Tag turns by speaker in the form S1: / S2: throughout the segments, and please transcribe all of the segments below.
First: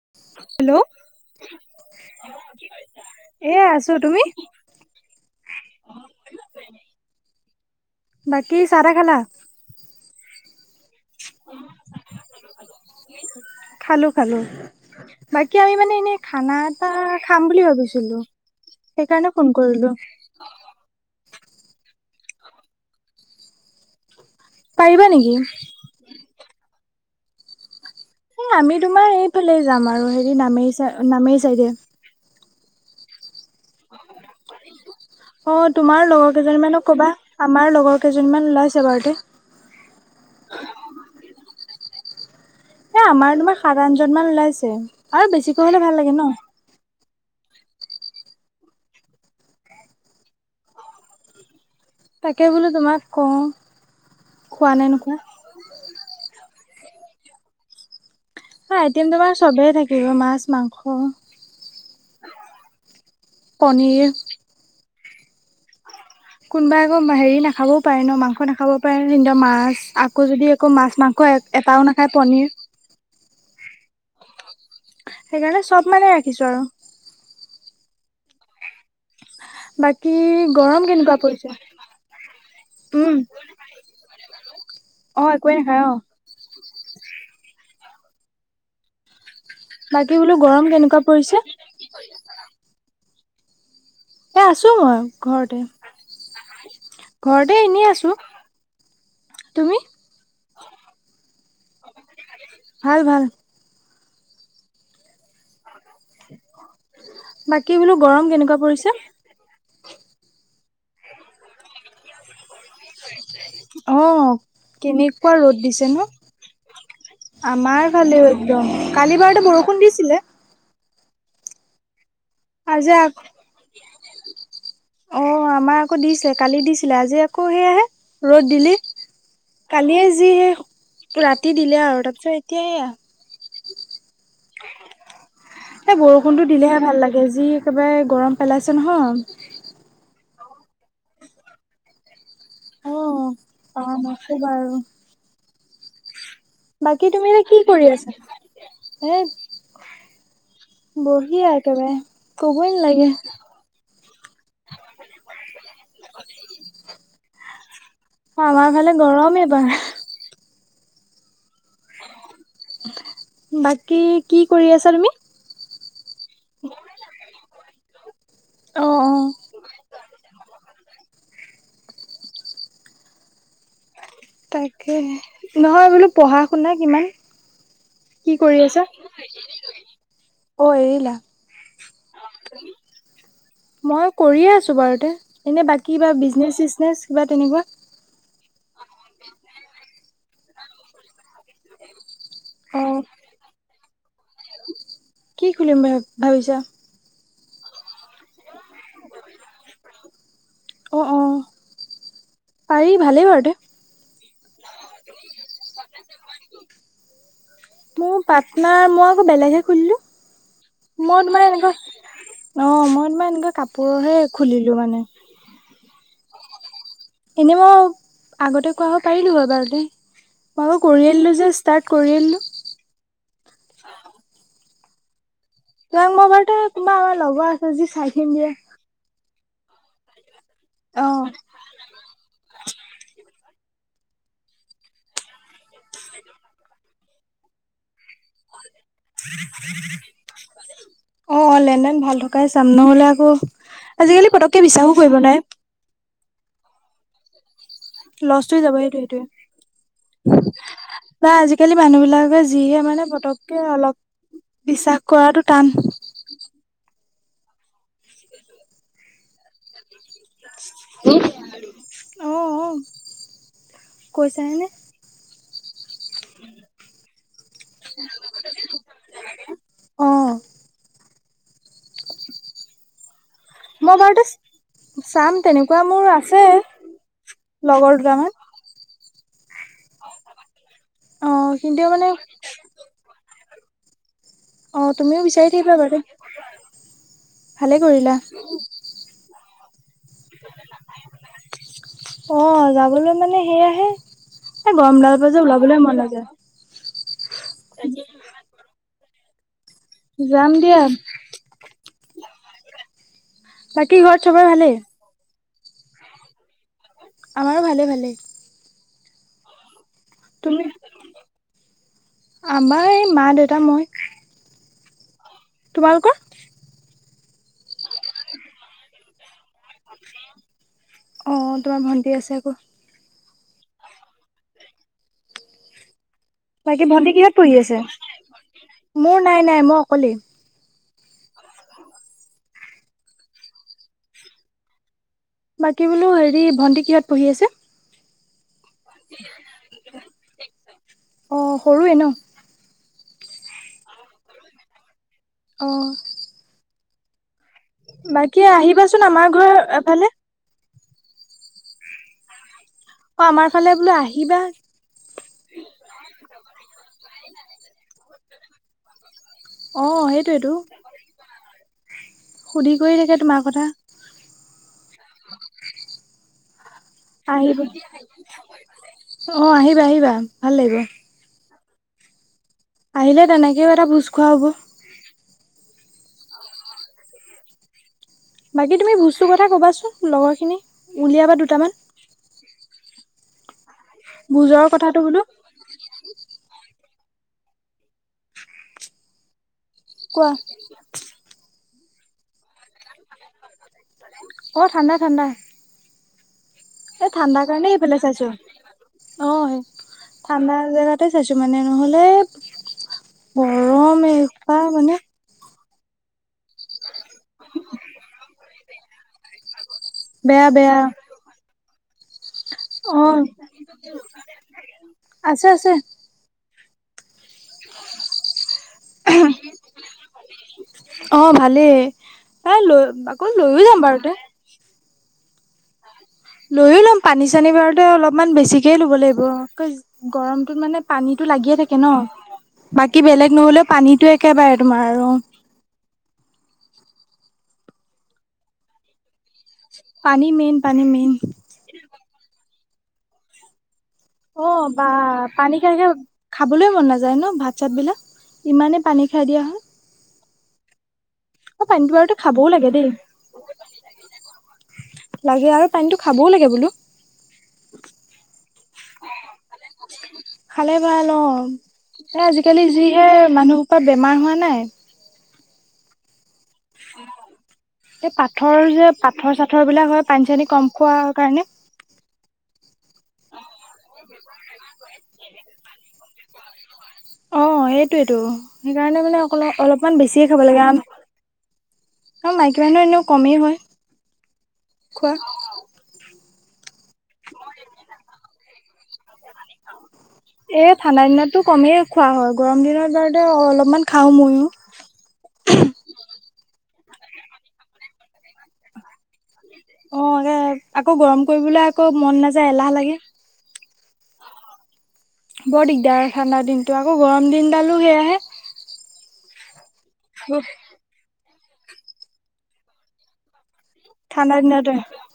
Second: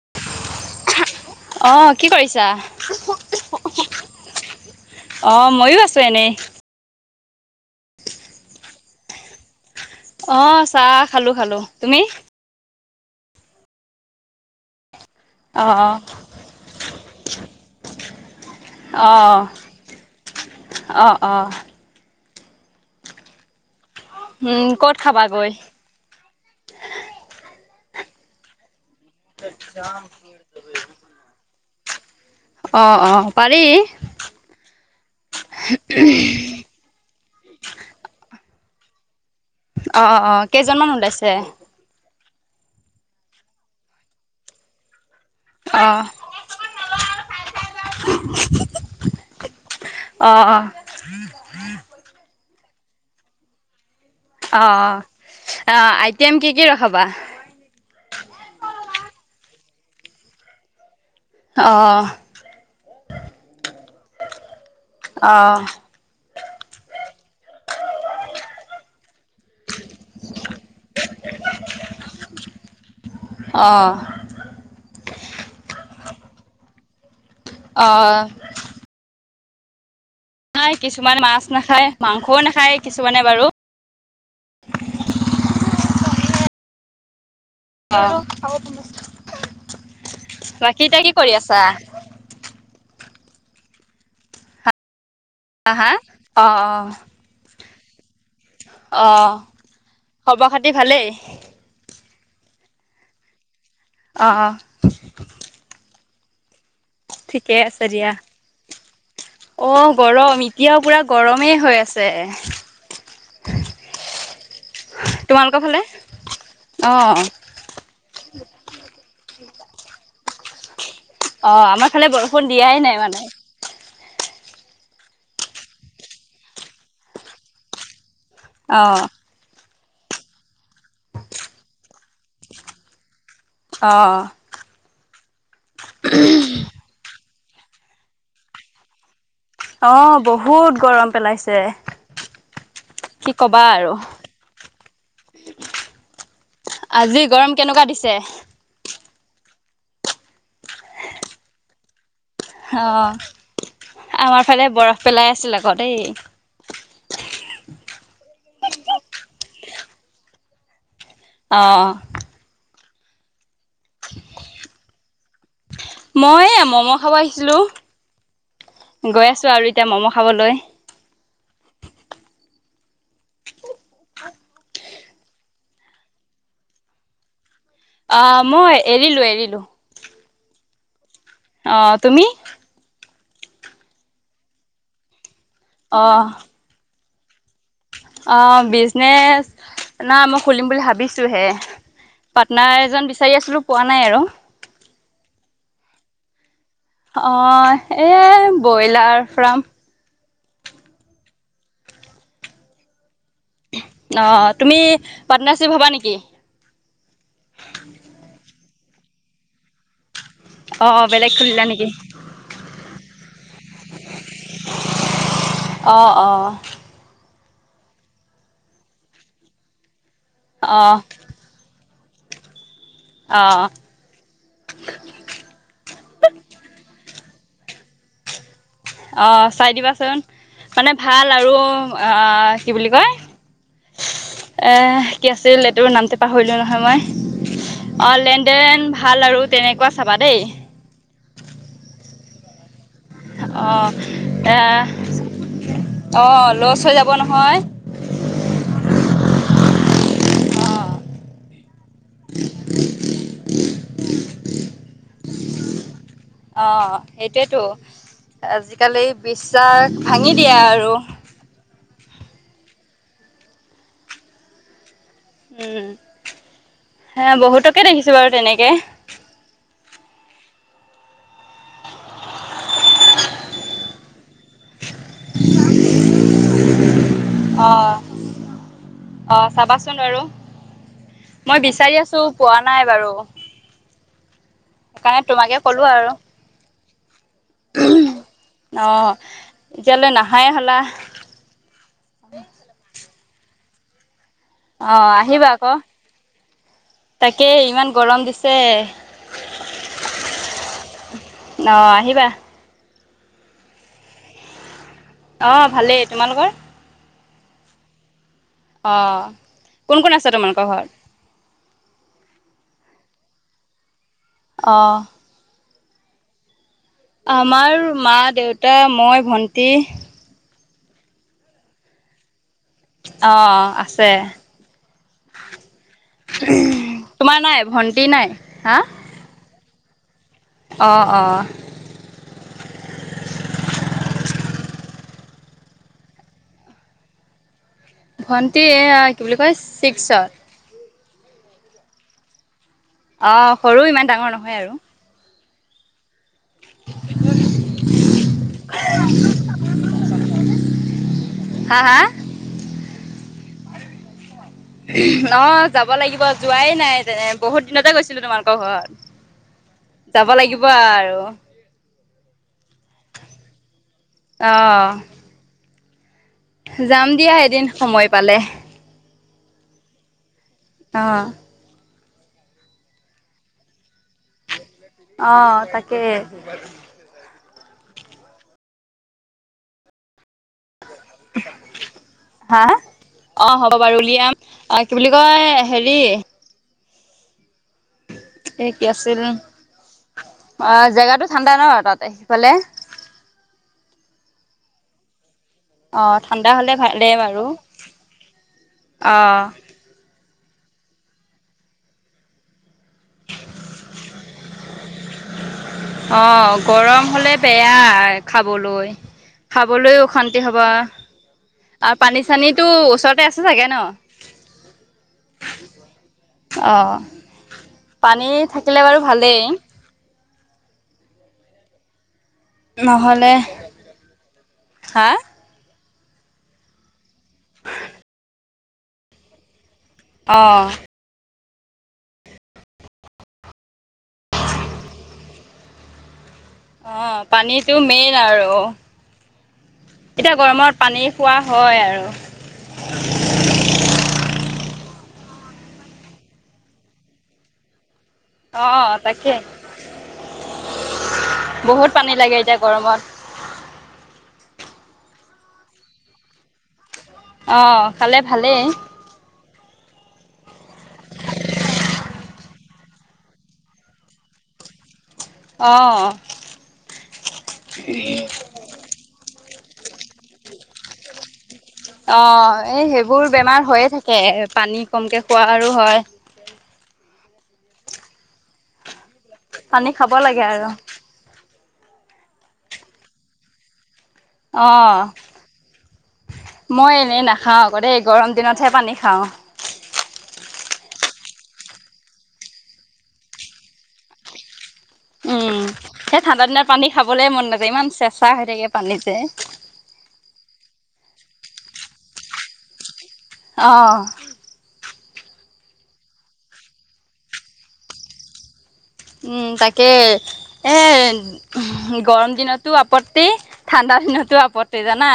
S1: [inaudible] Hello অ
S2: অ' কি কৰিছা?
S1: কি কৰিছা এ আছোঁ তুমি।
S2: অহ মইয়ো আছোঁ এনেই।
S1: বাকী চাহ টাহ খালা।
S2: অহ চাহ খালোঁ খালোঁ তুমি।
S1: খালো, খালো। বাকি
S2: অ'
S1: আমি মানে
S2: অ'
S1: এনেই খানা এটা খাম বুলি ভাবিছিলো। সেইকাৰণে ফোন কৰিলো।
S2: অ' অ' উম, ক'ত
S1: পাৰিবা নেকি
S2: খাবাগৈ?
S1: এ আমি তোমাৰ এইফালে যাম আৰু হেৰি নামেৰি চাই, নামেৰি চাইডে।
S2: অ অ পাৰি
S1: অ তোমাৰ লগৰ কেইজনী মানক কবা আমাৰ লগৰ কেইজনী মান ওলাইছে বাৰুতে
S2: অ' অ' কেইজনমান ওলাইছে?
S1: এ আমাৰ তোমাৰ সাত আঠজন মান ওলাইছে আৰু বেছিকৈ হলে ভাল
S2: অ'
S1: লাগে ন
S2: অ [unintelligible]
S1: তাকে বোলো তোমাক
S2: অ
S1: খোৱা নে নোখোৱা
S2: আহ আইটেম কি কি ৰখাবা
S1: আইটেম তোমাৰ চবে থাকিব মাছ মাংস
S2: আহ
S1: পনীৰ [unintelligible]
S2: আহ
S1: কোনোবাই একো হেৰি নাখাবও পাৰে ন মাংস নাখাবও পাৰে ন মাছ আকৌ যদি আ মাছ মাংস আ এটাও নাখায় পনীৰ
S2: অঁ
S1: সেইকাৰণে চব মানে ৰাখিছো আৰু
S2: অ
S1: বাকী
S2: নাই
S1: গৰম কেনেকুৱা
S2: কিছুমান মাছ নাখায়, মাংসও নাখায়
S1: পৰিছে উম
S2: কিছুমানে বাৰু।
S1: অ একোৱে নাখায় অ
S2: অ [unintelligible]
S1: বাকী বোলো গৰম
S2: বাকী
S1: কেনেকুৱা
S2: এতিয়া কি কৰি
S1: পৰিছে
S2: আছা
S1: এ আছো মই ঘৰতে,
S2: হা হা? অ' অ'
S1: ঘৰতে এনেই আছো।
S2: অ',
S1: তুমি
S2: খবৰ-খাতি ভালেই?
S1: ভাল, ভাল।
S2: অ', অ'।
S1: [unintelligible]
S2: ঠিকে
S1: বাকী
S2: আছে
S1: বোলো
S2: দিয়া।
S1: গৰম কেনেকুৱা পৰিছে
S2: অ', গৰম ই এতিয়াও পুৰা গৰমেই হৈ আছে।
S1: অ', কেনেকুৱা
S2: তোমালোকৰ
S1: ৰ'দ
S2: ফালে?
S1: দিছে ন?
S2: অ'
S1: আমাৰ ভালে একদম, কালি বাৰতে বৰষুণ দিছিলে।
S2: অ', আমাৰ ফালে বৰষুণ দিয়াই
S1: আজি
S2: নাই
S1: আকৌ
S2: মানে।
S1: অ', আমাৰ আকৌ দিছে, কালি দিছিলে আজি আকৌ সেয় আহে ৰ'দ দিলেই।
S2: অ'
S1: কালিয়ে যি ৰাতি দিলে আৰু তাৰপিছত এতিয়া এয়া।
S2: অ'।
S1: এই বৰষুণতটো দিলেহে ভাল লাগে, যি একেবাৰে গৰম পেলাইছে নহয়।
S2: অ', বহুত গৰম পেলাইছে। কি
S1: অ',
S2: ক'বা আৰু
S1: পাম আছো বাৰু। বাকী
S2: আজি
S1: তুমি এনে
S2: গৰম
S1: কি
S2: কেনেকুৱা
S1: কৰি
S2: দিছে।
S1: আছা? এনে বহি আৰু একেবাৰে কবই নালাগে।
S2: অ' আমাৰ ফালে বৰফ পেলাই আছিল আকৌ দেই।
S1: আমাৰ ফালে গৰম এইবাৰ।
S2: অ'।
S1: বাকী, কি কৰি আছা তুমি?
S2: মই এইয়া ম'ম' খাব আহিছিলোঁ।
S1: অ' অ'
S2: গৈ আছো আৰু এতিয়া ম'ম' খাবলৈ।
S1: তাকে, নহয় বোলো পঢ়া-শুনা কিমান কি
S2: অ'
S1: কৰি
S2: মই
S1: আছা?
S2: এৰিলো এৰিলো।
S1: অ', এৰিলা।
S2: অ', তুমি?
S1: মই কৰিয়ে আছো বাৰুতে, এনে বাকী কিবা
S2: অ'
S1: বিজনেচ -চিজনেচ কিবা তেনেকুৱা।
S2: অ বিজনেচ, না মই খুলিম বুলি ভাবি টোহে,
S1: অ
S2: পাৰ্টনাৰ এজন বিচাৰি আছিলোঁ পোৱা নাই আৰু।
S1: কি খুলিম ভ ভাবিছা?
S2: অ', এই ব্ৰইলাৰ ফাৰ্ম
S1: অ', অ', পাৰি ভালেই বাৰু
S2: অ', তুমি পাৰ্টনাৰশ্বিপ হবা নিকি?
S1: মোৰ পাটনাৰ, মই আকৌ বেলেগহে খুলিলো।
S2: অ'
S1: মই
S2: বেলেগ
S1: মানে
S2: খুলিলা
S1: এনেকুৱা
S2: নেকি
S1: অ', মই তোমাৰ এনেকুৱা কাপোৰহে খুলিলো মানে।
S2: [unintelligible]
S1: এনেই মই আগতে কৰাব পাৰিলোঁ হয় বাৰুতে, মই আকৌ
S2: অ'
S1: কৰিয়ে দিলো যে ষ্টাৰ্ট। কৰিলোঁ।
S2: অ'।
S1: তাক মই বাৰুতে তোমাৰ আমাৰ লগৰ আছে যি চাই থিম দিয়ে।
S2: অ', চাই দিবাচোন মানে
S1: অ
S2: ভাল আৰু আ কি বুলি কয় এ কি আছিল এতোৰ নামতে পাহৰিলো নহয় মই। অ', লেন ণ্ডেন
S1: অ', অ', লেন-দেন ভাল থকাই চাম নহ'লে আক ও,
S2: অ'
S1: আজিকালি
S2: এ
S1: পতককে বিশ্বাসো কৰিব নোৱাৰে।
S2: চৈ যাব নহয়।
S1: লছ হৈ যাব সেইটো সেইটোয়ে।
S2: অ'
S1: বা আজিকালি মানুহ বিলাকে যিহে মানে পতককে অলপ বিশ্বাস কৰাটো টান।
S2: সেইটোৱেতো, আজিকালি বিশ্বাস ভাঙি দিয়ে আৰু।
S1: অঁ অঁ কৈছাহেনে।
S2: উম হে বহুতকে দেখিছো বাৰু তেনেকে।
S1: অ [unintelligible] মই বৰটাছ চাম তেনেকুৱা, মোৰ আছে
S2: অ
S1: লগৰ দুটামান।
S2: অ চাবাচোন বাৰু,
S1: অ
S2: মই
S1: কিন্তু
S2: বিচাৰি
S1: মানে
S2: আছো পোৱা নাই বাৰু।
S1: অ
S2: সেইকাৰণে
S1: তুমিও বিচাৰি
S2: তোমাকে
S1: থাকিবা
S2: ক'লো
S1: বাৰু।
S2: আৰু
S1: ভালে কৰিলা।
S2: অ এতিয়ালৈ নাহাই হ'লা
S1: অ যাবলৈ মানে সেয়া এই
S2: অ
S1: গৰম লাল প যে
S2: আহিবা আকৌ
S1: ওলাবলে মন যায়।
S2: তাকে ইমান গৰম দিছে।
S1: যাম দিয়া।
S2: অ আহিবা
S1: বাকী ঘৰত চবেই ভালে?
S2: অ ভালেই তোমালোকৰ?
S1: আমাৰো ভালে ভালে।
S2: অহ কোন কোন আছে
S1: তুমি
S2: তোমালোকৰ ঘৰত?
S1: আমাৰ এই মা- দেউতা, মই।
S2: অহ।
S1: তোমালোকৰ?
S2: আমাৰ মা, দেউতা, মই, ভন্টি।
S1: অ তোমাৰ ভণ্টি আছে আকৌ।
S2: অ আছে।
S1: বাকী ভন্টি কিহত
S2: তোমাৰ
S1: পঢ়ি
S2: নাই
S1: আছে?
S2: ভন্টি নাই
S1: মোৰ নাই নাই মই অকলেই।
S2: অ' অহ।
S1: বাকী বোলো হেৰি ভণ্টি কিহঁত পঢ়ি আছে?
S2: ভণ্টি এ আ কি বুলি কয় চিক্সত।
S1: অ সৰুৱে ন।
S2: অ সৰু ইমান ডাঙৰ নহয় আৰু
S1: আহ
S2: উ [unintelligible]
S1: বাকী আহিবাচোন আমাৰ ঘৰ এফালে
S2: হা হা?
S1: অ আমাৰ ফালে বোলো আহিবা।
S2: ন যাব লাগিব যোৱাই নাই যেনে বহুত দিনতে গৈছিলো তোমালোকৰ ঘৰত।
S1: অ',
S2: যাব
S1: সেইটোয়েতো
S2: লাগিব আৰু।
S1: সুধি কৰি থাকে তোমাৰ কথা?
S2: অ।
S1: অ [inaudible]
S2: দিয়া
S1: আহিব,
S2: এদিন সময় পালে
S1: অ আহিবা আহিবা। ভাল লাগিব।
S2: আহ।
S1: আহিলে তেনেকেও এটা ভোজ খোৱা হ'ব।
S2: আহ তাকে।
S1: বাকী তুমি বস্তুৰ কথা ক'বাচোন লগৰখিনি, উলিয়াবা দুটামান।
S2: অ হ'ব বাৰু উলিয়াম,
S1: ভোজৰ
S2: অ কি
S1: কথাটো
S2: বুলি
S1: বোলো
S2: কয় হেৰি এ কি আছিল
S1: কোৱা
S2: অ জেগাতো ঠাণ্ডা ন। বাতে সেইফালে?
S1: অ ঠাণ্ডা ঠাণ্ডা।
S2: অঁ ঠাণ্ডা হ'লে
S1: এ
S2: ভালেই
S1: ঠাণ্ডাৰ
S2: বাৰু
S1: কাৰণে সেইফালে চাইছো অ।
S2: অঁ
S1: ঠাণ্ডা জেগাতে চাইছো মানে নহলে গৰম এনেকুৱা মানে
S2: আহ গৰম হলে বেয়া খাবলৈ খাবলৈ অশান্তি
S1: বেয়া
S2: হ'বা
S1: বেয়া
S2: আৰু পানী চানী তো ওচৰতে
S1: অ',
S2: আছে চাগে ন
S1: আছে আছে
S2: অ পানী থাকিলে বাৰু ভালেই
S1: অ ভালেই তাই লৈ আকৌ
S2: নহ'লে
S1: লৈয়ও যাম বাৰু তে
S2: হা
S1: লৈও ল'ম পানী চানী বাৰুতে অলপমান বেছিকে ল'ব লাগিব গৰমতো
S2: অ'
S1: মানে পানীতো লাগিয়ে থাকে ন বাকী বেলেগ নহ'লেও পানী সেটো একেবাৰে তোমাৰ আৰু
S2: অ পানীটো মেইন আৰু
S1: পানী
S2: এতিয়া
S1: মেইন
S2: গৰমত পানী
S1: মেইন
S2: খোৱা হয় আৰু
S1: অ বা পানী খাই খাই খাবলৈ মন নাযায় ন ভাত চাত বিলাক ইমানেই
S2: অ'
S1: পানী খাই
S2: তাকে
S1: দিয়া হয় অ
S2: বহুত
S1: পানীটো
S2: পানী
S1: বাৰু খাবও
S2: এতিয়া
S1: লাগে দেই
S2: গৰমত
S1: লাগে আৰু পানীটো খাবও লাগে বোলো
S2: আহ খালে ভালেই
S1: খালে ভাল অ এ আজিকালি যি এয়া মানুহ সোপা বেমাৰ হোৱা নাই
S2: অ
S1: এই পাথৰ যে পাথৰ চা পথৰ বিলাক হয় পানী চানী কম খোৱাৰ কাৰণে
S2: অ এই সেইবোৰ বেমাৰ হৈয়ে থাকে পানী কমকে খোৱা আৰু হয়
S1: অ এইটোয়েইটো সেইকাৰণে মানে অ অলপমান বেছিয়ে খাব লাগে আম এ মাইকীমানুহ এনেও কমেই হয়
S2: অ
S1: খোৱা
S2: মই এনেই নাখাওঁ আকৌ দেই গৰম দিনতহে পানী খাওঁ
S1: এ ঠাণ্ডা দিনতো কমেই খোৱা হয় গৰম দিনত বা অলপমান খাও ময়ো [unintelligible]
S2: উম [unintelligible] এ ঠাণ্ডা দিনত পানী খাবলেই মন নাযায় ইমান চেঁচা হৈ থাকে পানী যে।
S1: অ এ আকৌ গৰম কৰিবলৈ আকৌ মন নাযায় এলাহ লাগে।
S2: অঁ
S1: বৰ দিগদাৰ ঠাণ্ডা দিনটো আকৌ গৰম দিনডালো সেয়াহে [unintelligible]
S2: উম তাকে এ গৰম দিনতো আপত্তি ঠাণ্ডাৰ
S1: ঠাণ্ডা
S2: দিনতো
S1: দিনতে
S2: আপত্তি জানা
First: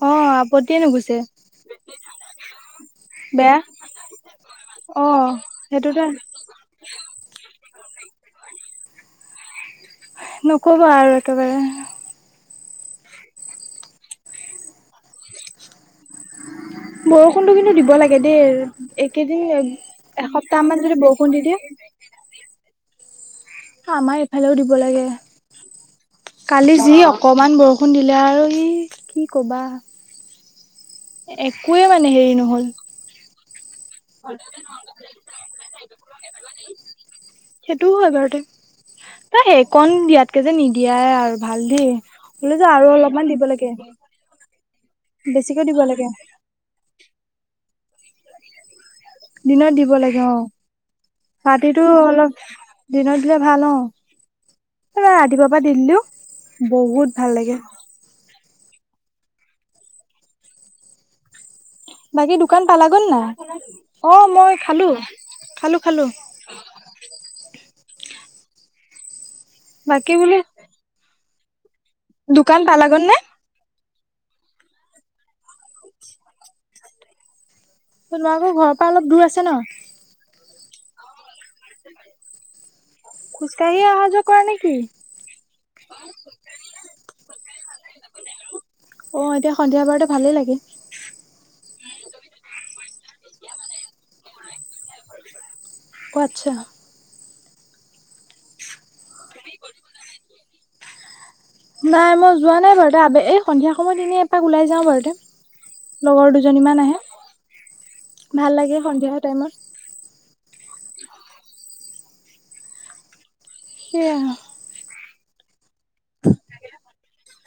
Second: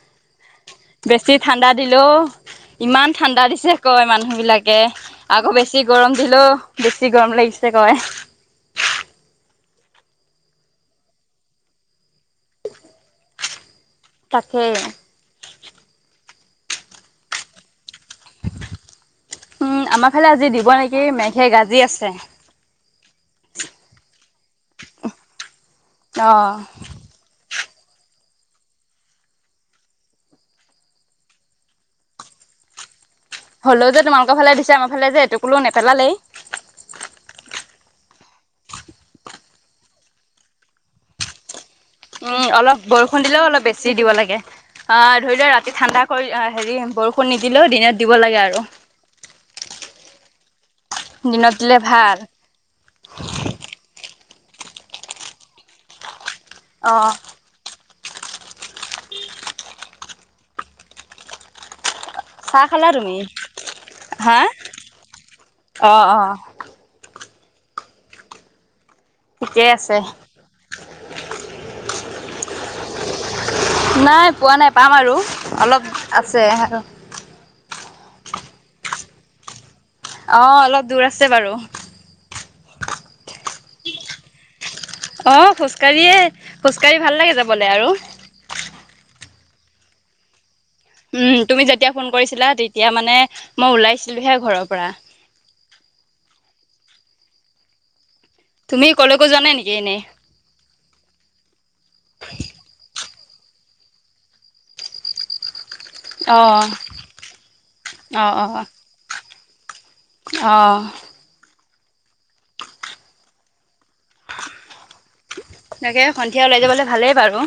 S1: অ আপত্তিয়ে নুগুছে
S2: বেছি ঠাণ্ডা দিলোঁ ইমান ঠাণ্ডা
S1: বেয়া
S2: দিছে কয় মানুহ বিলাকে
S1: অ
S2: আকৌ বেছি
S1: সেইটোতো
S2: গৰম দিলেও বেছি গৰম লাগিছে কয়
S1: নুকবা আৰু একেবাৰে [unintelligible]
S2: তাকে
S1: বৰষুণটো কিন্তু দিব লাগে গেদ এইকেইদিন
S2: উম, আমাৰ ফালে আজি
S1: এসপ্তাহ
S2: দিব
S1: মান যদি
S2: নেকি
S1: বৰষুণ দি
S2: মেঘে
S1: দিয়ে
S2: গাজি আছে
S1: [unintelligible] আমাৰ ইফালেও দিব লাগে
S2: অ'।
S1: কালি যি অকমান বৰষুণ শু দিলে আৰু সি কি কবা [unintelligible] একোৱে মানে হেৰি নহল
S2: হলেও যে তোমালোকৰ ফালে দিছে আমাৰ ফালে যে এটোপুলিও নেপেলালেই [unintelligible]
S1: সেইটোও হয় বাৰুতে ত সেই কণ দিয়াতকে যে নিদিয়াই আৰু ভাল [unintelligible]
S2: উম
S1: হ'লেও যে
S2: অলপ
S1: আৰু
S2: বৰষুণ
S1: অলপমান দিব
S2: দিলেও অলপ
S1: লাগে
S2: বেছি দিব লাগে আহ ধৰি লোৱা
S1: বেছিকে
S2: ৰাতি
S1: দিব
S2: ঠাণ্ডা
S1: লাগে
S2: কৰি হেৰি বৰষুণ নিদিলেও দিনত দিব লাগে আৰু
S1: দিনত দিব লাগে অ
S2: দিনত দিলে
S1: ৰাতিটো
S2: ভাল
S1: অলপ দিনত দিলে ভাল অ ৰাতিপুৱাৰ পৰা দি দিলো
S2: অ',
S1: বহুত ভাল লাগে [unintelligible] বাকী দোকান
S2: চাহ খালা
S1: পালাগৈ
S2: তুমি
S1: নাই? অ
S2: হা
S1: মই খালো, খালো- খালো।
S2: অ',
S1: [inaudible]
S2: অ'। ঠিকেই আছে।
S1: বাকী বোলে দোকান পালাগৈ নে?
S2: নাই পোৱা নাই পাম আৰু অলপ আছে।
S1: তোনো আকৌ ঘৰৰ পৰা অলপ দূৰ আছে ন।
S2: অ অলপ দূৰ আছে বাৰু।
S1: খোজ কঢ়িয়ে অহা যোৱা কৰা নেকি?
S2: আহ খোজকাঢ়িয়ে- খোজকাাঢ়ি ভাল লাগে যাবলৈ আৰু
S1: অ এতিয়া সন্ধিয়া বাৰতে ভালেই লাগে
S2: উম তুমি যেতিয়া ফোন কৰিছিলা তেতিয়া মানে মই ওলাইছিলোহে ঘৰৰ পৰা।
S1: আচ্ছা
S2: তুমি কলেকো যোৱা নাই নেকি এনেই।
S1: নাই মই যোৱা নাই বাৰুতে আব এই সন্ধিয়া সময় এনেই এপাক ওলাই যাওঁ বাৰুতে। লগৰ দুজনী
S2: অ',
S1: মান আহে, ভাল লাগে সন্ধিয়া টাইমত।
S2: অহঁ।
S1: সেইয়া।
S2: তাকে সন্ধিয়া ওলাই যাবলৈ ভালেই বাৰু।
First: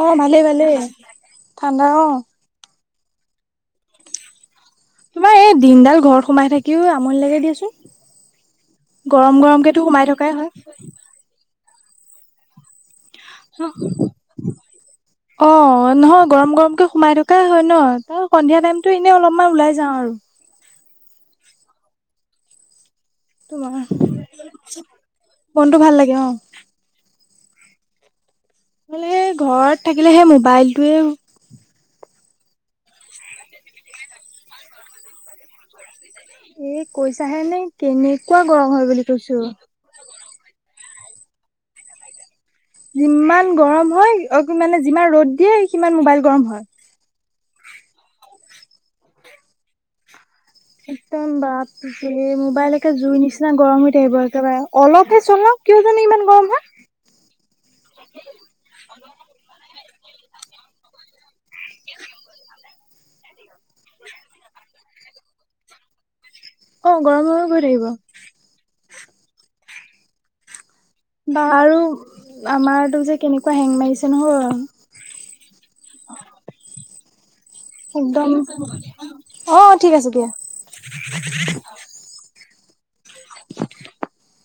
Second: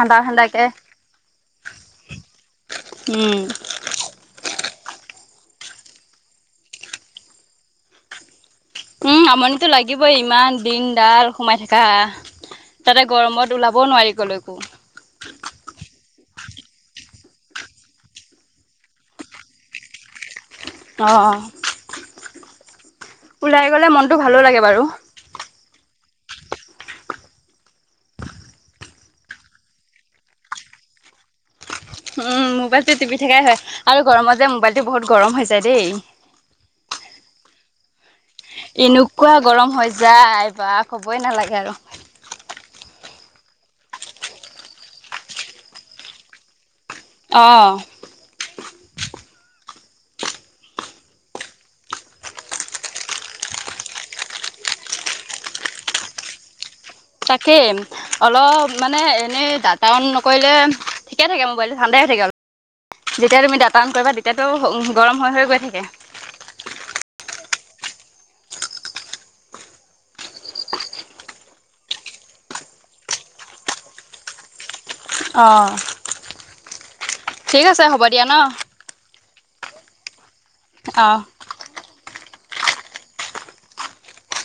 S1: অ ভালেই
S2: ঠাণ্ডাকে।
S1: ভালেই ঠাণ্ডা অ।
S2: উম।
S1: তোমাৰ এই দিনডাল ঘৰত সোমাই থাকিও আমনি লাগে দিয়াচোন।
S2: উম
S1: গৰম
S2: আমনিতো
S1: গৰমকেতো সোমাই
S2: লাগিবই
S1: থকাই হয়
S2: ইমান দিনডাল সোমাই থকা। তাতে গৰমত ওলাব নোৱাৰি কৈলৈকো।
S1: অ নহয় গৰম গৰমকে সোমাই থকা হয় ন ত সন্ধিয়া টাইমতো এনেই অলপমান ওলাই যাওঁ আৰু।
S2: অঁ অঁ
S1: তোমাৰ
S2: ভালো লাগে বাৰু।
S1: মনটো ভাল লাগে অ মানে ঘৰত থাকিলে সেই মোবাইলটোৱে
S2: উ মোবাইলটো টিপি থকাই হয় আৰু গৰমত যে মোবাইলটো বহুত গৰম হৈ যায় দেই
S1: এ কৈছাহে নে কেনে
S2: এনেকুৱা গৰম হৈ যায় বা ক'বই নালাগে আৰু
S1: যিমান গৰম হয় অ মানে যিমান ৰ'দ দিয়ে সিমান মোবাইল গৰম হয়।
S2: অ।
S1: একদম বাপ ৰে মোবাইলকে জুই নিচিনা গৰম হৈ থাকিব একেবাৰে অলপহে চলাও কিয় জানো ইমান গৰম হয়।
S2: তাকেই অলপ মানে এনেই দা কাম নকৰিলে ঠিকে থাকে মোবাইলটো ঠাণ্ডাই থাকে, অলপ যেতিয়া তুমি দাত অন কৰিবা তেতিয়াতো গৰম হৈ হৈ গৈ থাকে।
S1: অ গৰম হৈ হৈ গৈ থাকিব। বা আৰু আমাতো যে কেনেকুৱা হেং মাৰিছে নহয়
S2: অ ঠিক আছে হ'ব দিয়া
S1: একদম
S2: ন
S1: অ ঠিক আছে দিয়া।
S2: অঁ
S1: [unintelligible]